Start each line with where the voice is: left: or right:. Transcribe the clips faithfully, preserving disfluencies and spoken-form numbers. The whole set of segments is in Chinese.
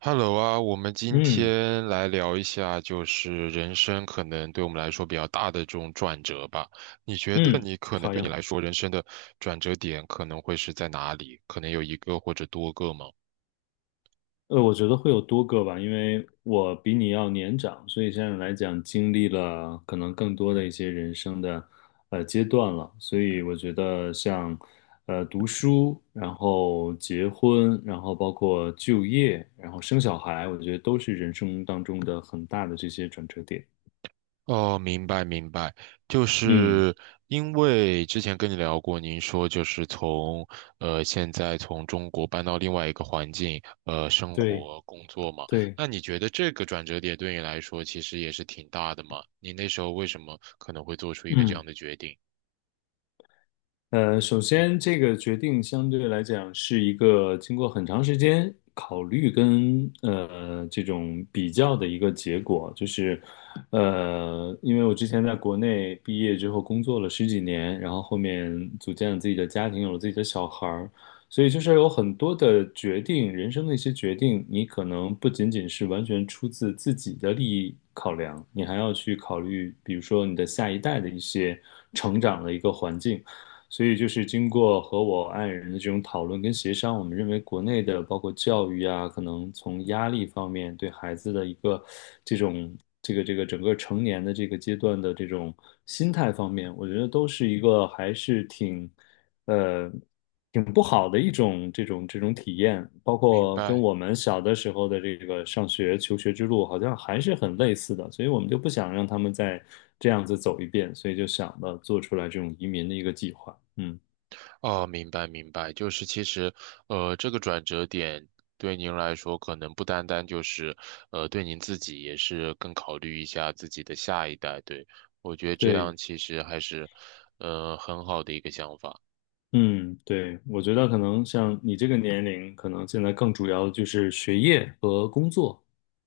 right: Hello 啊，我们今
left: 嗯
right: 天来聊一下，就是人生可能对我们来说比较大的这种转折吧。你觉得
left: 嗯，
right: 你可能
left: 好
right: 对你
left: 呀。
right: 来说人生的转折点可能会是在哪里？可能有一个或者多个吗？
left: 呃，我觉得会有多个吧，因为我比你要年长，所以现在来讲经历了可能更多的一些人生的呃阶段了。所以我觉得像呃读书，然后结婚，然后包括就业，然后生小孩，我觉得都是人生当中的很大的这些转折点。
right: 哦，明白明白，就
left: 嗯，
right: 是因为之前跟你聊过，您说就是从呃现在从中国搬到另外一个环境，呃生
left: 对
right: 活工作嘛，
left: 对，
right: 那你觉得这个转折点对你来说其实也是挺大的嘛？你那时候为什么可能会做出一个这
left: 嗯。
right: 样的决定？
left: 呃，首先这个决定相对来讲是一个经过很长时间考虑跟呃这种比较的一个结果，就是呃，因为我之前在国内毕业之后工作了十几年，然后后面组建了自己的家庭，有了自己的小孩儿，所以就是有很多的决定，人生的一些决定，你可能不仅仅是完全出自自己的利益考量，你还要去考虑，比如说你的下一代的一些成长的一个环境。所以就是经过和我爱人的这种讨论跟协商，我们认为国内的包括教育啊，可能从压力方面对孩子的一个这种这个这个整个成年的这个阶段的这种心态方面，我觉得都是一个还是挺呃挺不好的一种这种这种体验，包
right: 明
left: 括跟
right: 白。
left: 我们小的时候的这个上学求学之路好像还是很类似的，所以我们就不想让他们再这样子走一遍，所以就想到做出来这种移民的一个计划。嗯，
right: 哦，明白明白，就是其实，呃，这个转折点对您来说，可能不单单就是，呃，对您自己也是更考虑一下自己的下一代。对，我觉得这
left: 对，
right: 样其实还是，呃，很好的一个想法。
left: 嗯，对，我觉得可能像你这个年龄，可能现在更主要的就是学业和工作，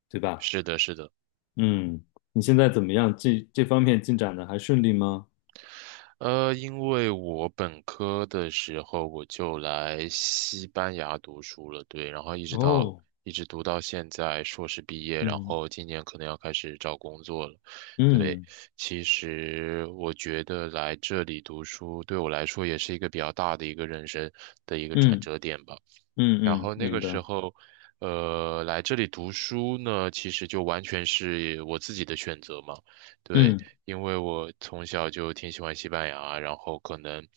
left: 对吧？
right: 是的，是的。
left: 嗯，你现在怎么样？这这方面进展的还顺利吗？
right: 呃，因为我本科的时候我就来西班牙读书了，对，然后一直到
left: 哦，
right: 一直读到现在硕士毕业，然
left: 嗯
right: 后今年可能要开始找工作了。对，
left: 嗯
right: 其实我觉得来这里读书对我来说也是一个比较大的一个人生的一个转
left: 嗯
right: 折点吧。
left: 嗯
right: 然
left: 嗯，
right: 后那
left: 明
right: 个时
left: 白。
right: 候，呃，来这里读书呢，其实就完全是我自己的选择嘛。对，
left: 嗯
right: 因为我从小就挺喜欢西班牙，然后可能，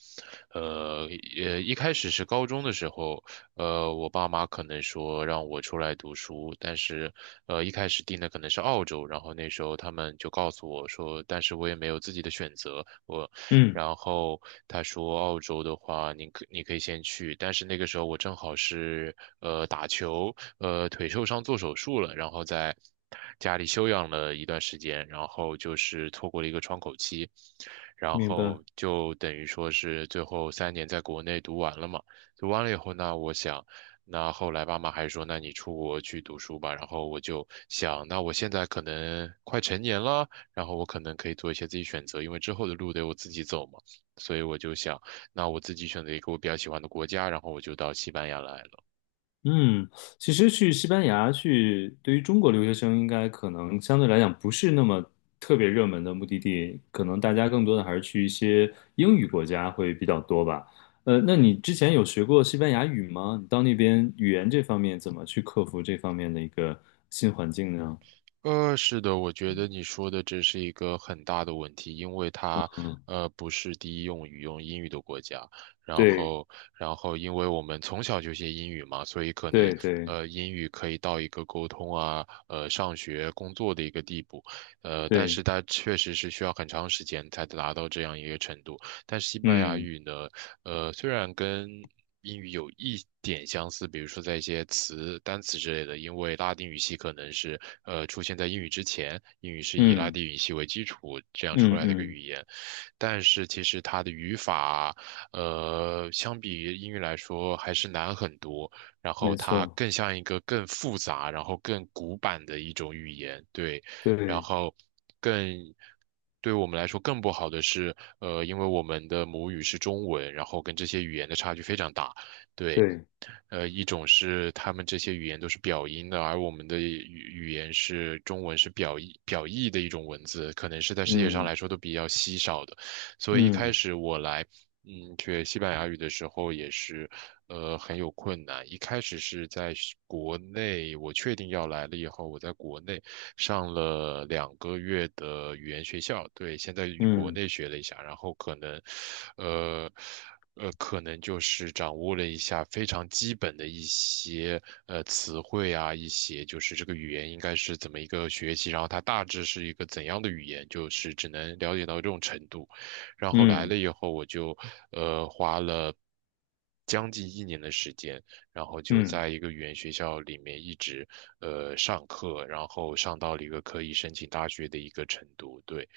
right: 呃，呃，一开始是高中的时候，呃，我爸妈可能说让我出来读书，但是，呃，一开始定的可能是澳洲，然后那时候他们就告诉我说，但是我也没有自己的选择，我。
left: 嗯，
right: 然后他说澳洲的话，你可你可以先去，但是那个时候我正好是呃打球，呃腿受伤做手术了，然后在家里休养了一段时间，然后就是错过了一个窗口期，然
left: 明白。
right: 后就等于说是最后三年在国内读完了嘛，读完了以后呢，我想。那后来爸妈还说，那你出国去读书吧。然后我就想，那我现在可能快成年了，然后我可能可以做一些自己选择，因为之后的路得我自己走嘛。所以我就想，那我自己选择一个我比较喜欢的国家，然后我就到西班牙来了。
left: 嗯，其实去西班牙去，对于中国留学生应该可能相对来讲不是那么特别热门的目的地，可能大家更多的还是去一些英语国家会比较多吧。呃，那你之前有学过西班牙语吗？你到那边语言这方面怎么去克服这方面的一个新环境呢？
right: 呃，是的，我觉得你说的这是一个很大的问题，因为它
left: 嗯，
right: 呃不是第一用语用英语的国家，然
left: 对
right: 后然后因为我们从小就学英语嘛，所以可能
left: 对对
right: 呃英语可以到一个沟通啊，呃上学工作的一个地步，呃，但是
left: 对，
right: 它确实是需要很长时间才达到这样一个程度。但是西班牙
left: 嗯
right: 语呢，呃虽然跟英语有一点相似，比如说在一些词、单词之类的，因为拉丁语系可能是呃出现在英语之前，英语是以拉
left: 嗯
right: 丁语系为基础这样出
left: 嗯
right: 来的一个
left: 嗯，
right: 语言，但是其实它的语法，呃，相比于英语来说还是难很多，然后
left: 没
right: 它
left: 错，
right: 更像一个更复杂，然后更古板的一种语言，对，然
left: 对
right: 后更。对我们来说更不好的是，呃，因为我们的母语是中文，然后跟这些语言的差距非常大。对，
left: 对，
right: 呃，一种是他们这些语言都是表音的，而我们的语语言是中文是表意表意的一种文字，可能是在世界上
left: 嗯
right: 来说都比较稀少的。所以一开
left: 嗯
right: 始我来，嗯，学西班牙语的时候也是，呃，很有困难。一开始是在是国内，我确定要来了以后，我在国内上了两个月的语言学校，对，先在国
left: 嗯。
right: 内学了一下，然后可能，呃。呃，可能就是掌握了一下非常基本的一些呃词汇啊，一些就是这个语言应该是怎么一个学习，然后它大致是一个怎样的语言，就是只能了解到这种程度。然后来
left: 嗯
right: 了以后，我就呃花了将近一年的时间，然后就
left: 嗯。
right: 在一个语言学校里面一直呃上课，然后上到了一个可以申请大学的一个程度，对。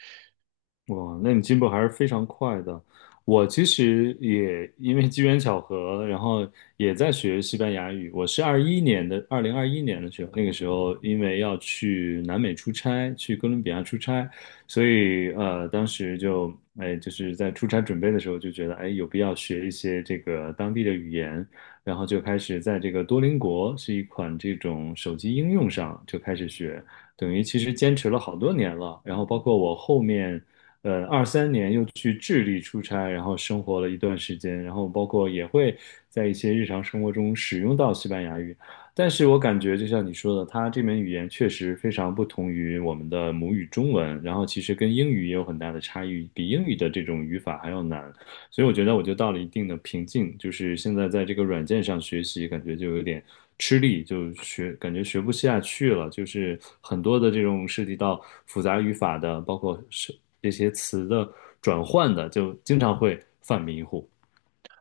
left: 哇，那你进步还是非常快的。我其实也因为机缘巧合，然后也在学西班牙语。我是二一年的，二零二一年的时候，那个时候因为要去南美出差，去哥伦比亚出差，所以呃，当时就哎，就是在出差准备的时候就觉得哎，有必要学一些这个当地的语言，然后就开始在这个多邻国是一款这种手机应用上就开始学。等于其实坚持了好多年了，然后包括我后面呃，二三年又去智利出差，然后生活了一段时间，然后包括也会在一些日常生活中使用到西班牙语。但是我感觉，就像你说的，它这门语言确实非常不同于我们的母语中文，然后其实跟英语也有很大的差异，比英语的这种语法还要难。所以我觉得我就到了一定的瓶颈，就是现在在这个软件上学习，感觉就有点吃力，就学感觉学不下去了。就是很多的这种涉及到复杂语法的，包括是这些词的转换的，就经常会犯迷糊。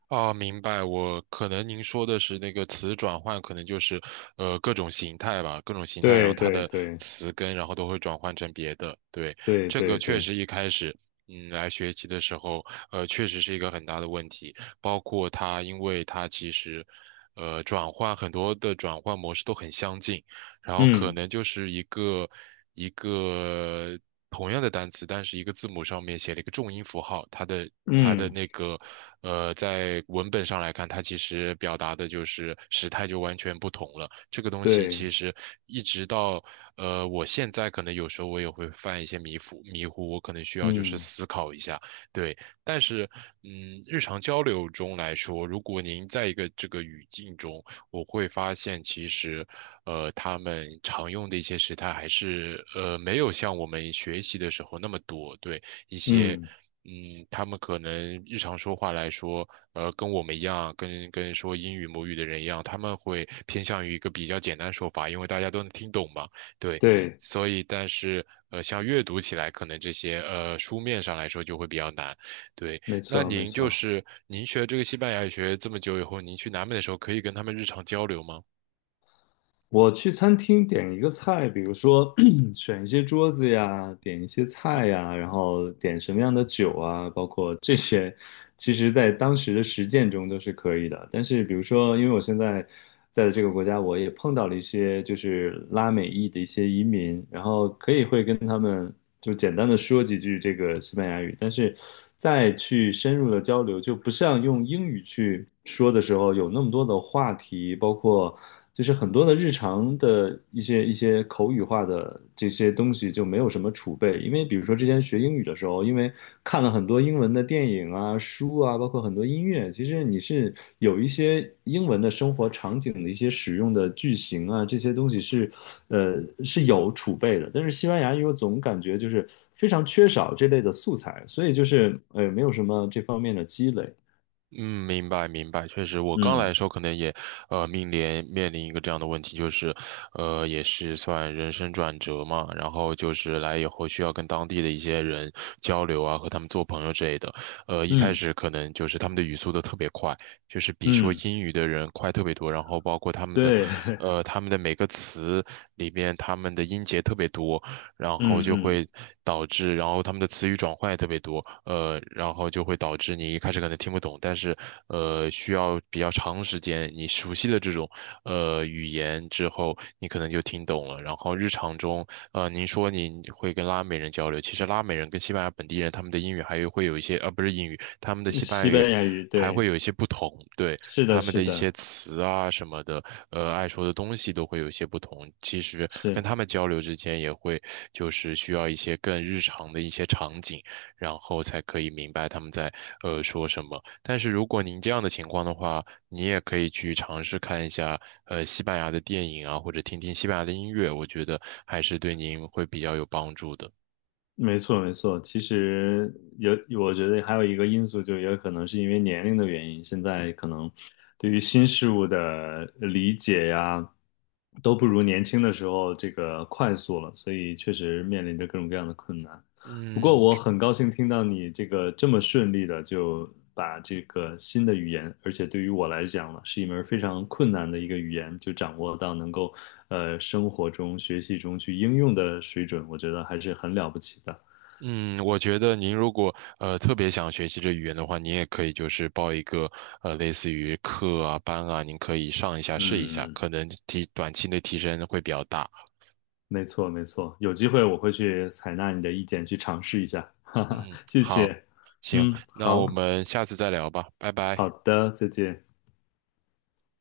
right: 啊，明白。我可能您说的是那个词转换，可能就是呃各种形态吧，各种形态，然后
left: 对
right: 它
left: 对
right: 的
left: 对
right: 词根，然后都会转换成别的。对，
left: 对
right: 这个
left: 对
right: 确
left: 对，
right: 实一开始，嗯，来学习的时候，呃，确实是一个很大的问题。包括它，因为它其实，呃，转换很多的转换模式都很相近，然后可
left: 嗯
right: 能就是一个一个同样的单词，但是一个字母上面写了一个重音符号，它的它的
left: 嗯
right: 那个呃，在文本上来看，它其实表达的就是时态就完全不同了。这个东西
left: 对
right: 其实一直到呃，我现在可能有时候我也会犯一些迷糊迷糊，我可能需要就是
left: 嗯
right: 思考一下，对。但是嗯，日常交流中来说，如果您在一个这个语境中。我会发现其实，呃，他们常用的一些时态还是呃没有像我们学习的时候那么多。对一些，
left: 嗯
right: 嗯，他们可能日常说话来说，呃，跟我们一样，跟跟说英语母语的人一样，他们会偏向于一个比较简单的说法，因为大家都能听懂嘛。对，
left: 对，
right: 所以但是呃，像阅读起来，可能这些呃书面上来说就会比较难。对。
left: 没
right: 那
left: 错没
right: 您就
left: 错。
right: 是您学这个西班牙语学这么久以后，您去南美的时候可以跟他们日常交流吗？
left: 我去餐厅点一个菜，比如说 选一些桌子呀，点一些菜呀，然后点什么样的酒啊，包括这些，其实在当时的实践中都是可以的。但是比如说，因为我现在在的这个国家，我也碰到了一些就是拉美裔的一些移民，然后可以会跟他们。就简单的说几句这个西班牙语，但是再去深入的交流，就不像用英语去说的时候有那么多的话题，包括就是很多的日常的一些一些口语化的这些东西就没有什么储备，因为比如说之前学英语的时候，因为看。看了很多英文的电影啊、书啊，包括很多音乐，其实你是有一些英文的生活场景的一些使用的句型啊，这些东西是，呃，是有储备的。但是西班牙语我总感觉就是非常缺少这类的素材，所以就是呃，没有什么这方面的积累。
right: 嗯，明白明白，确实，我刚来
left: 嗯
right: 的时候可能也，呃，面临面临一个这样的问题，就是，呃，也是算人生转折嘛，然后就是来以后需要跟当地的一些人交流啊，和他们做朋友之类的，呃，一开
left: 嗯
right: 始可能就是他们的语速都特别快，就是比说
left: 嗯，
right: 英语的人快特别多，然后包括他们的，
left: 对，
right: 呃，他们的每个词里面他们的音节特别多，然后就
left: 嗯
right: 会导致，然后他们的词语转换也特别多，呃，然后就会导致你一开始可能听不懂，但是呃，需要比较长时间，你熟悉的这种呃语言之后，你可能就听懂了。然后日常中，呃，您说您会跟拉美人交流，其实拉美人跟西班牙本地人他们的英语还有会有一些，呃，不是英语，他们的
left: 嗯，
right: 西班牙
left: 西
right: 语
left: 班牙语，
right: 还
left: 对，
right: 会有一些不同，对。
left: 是的，
right: 他们
left: 是
right: 的一些
left: 的，
right: 词啊什么的，呃，爱说的东西都会有一些不同。其实跟
left: 是。
right: 他们交流之间也会，就是需要一些更日常的一些场景，然后才可以明白他们在呃说什么。但是如果您这样的情况的话，你也可以去尝试看一下呃西班牙的电影啊，或者听听西班牙的音乐，我觉得还是对您会比较有帮助的。
left: 没错，没错。其实有，我觉得还有一个因素，就也有可能是因为年龄的原因，现在可能对于新事物的理解呀，都不如年轻的时候这个快速了，所以确实面临着各种各样的困难。不过
right: 嗯，
left: 我很高兴听到你这个这么顺利的就把这个新的语言，而且对于我来讲呢，是一门非常困难的一个语言，就掌握到能够呃生活中、学习中去应用的水准，我觉得还是很了不起的。
right: 嗯，我觉得您如果呃特别想学习这语言的话，您也可以就是报一个呃类似于课啊班啊，您可以上一下试一下，
left: 嗯，
right: 可能提短期内提升会比较大。
left: 没错没错，有机会我会去采纳你的意见，去尝试一下。哈哈，
right: 嗯，
left: 谢
right: 好，
left: 谢。
right: 行，
left: 嗯，
right: 那
left: 好，
right: 我们下次再聊吧，拜
left: 好
right: 拜。
left: 的，再见。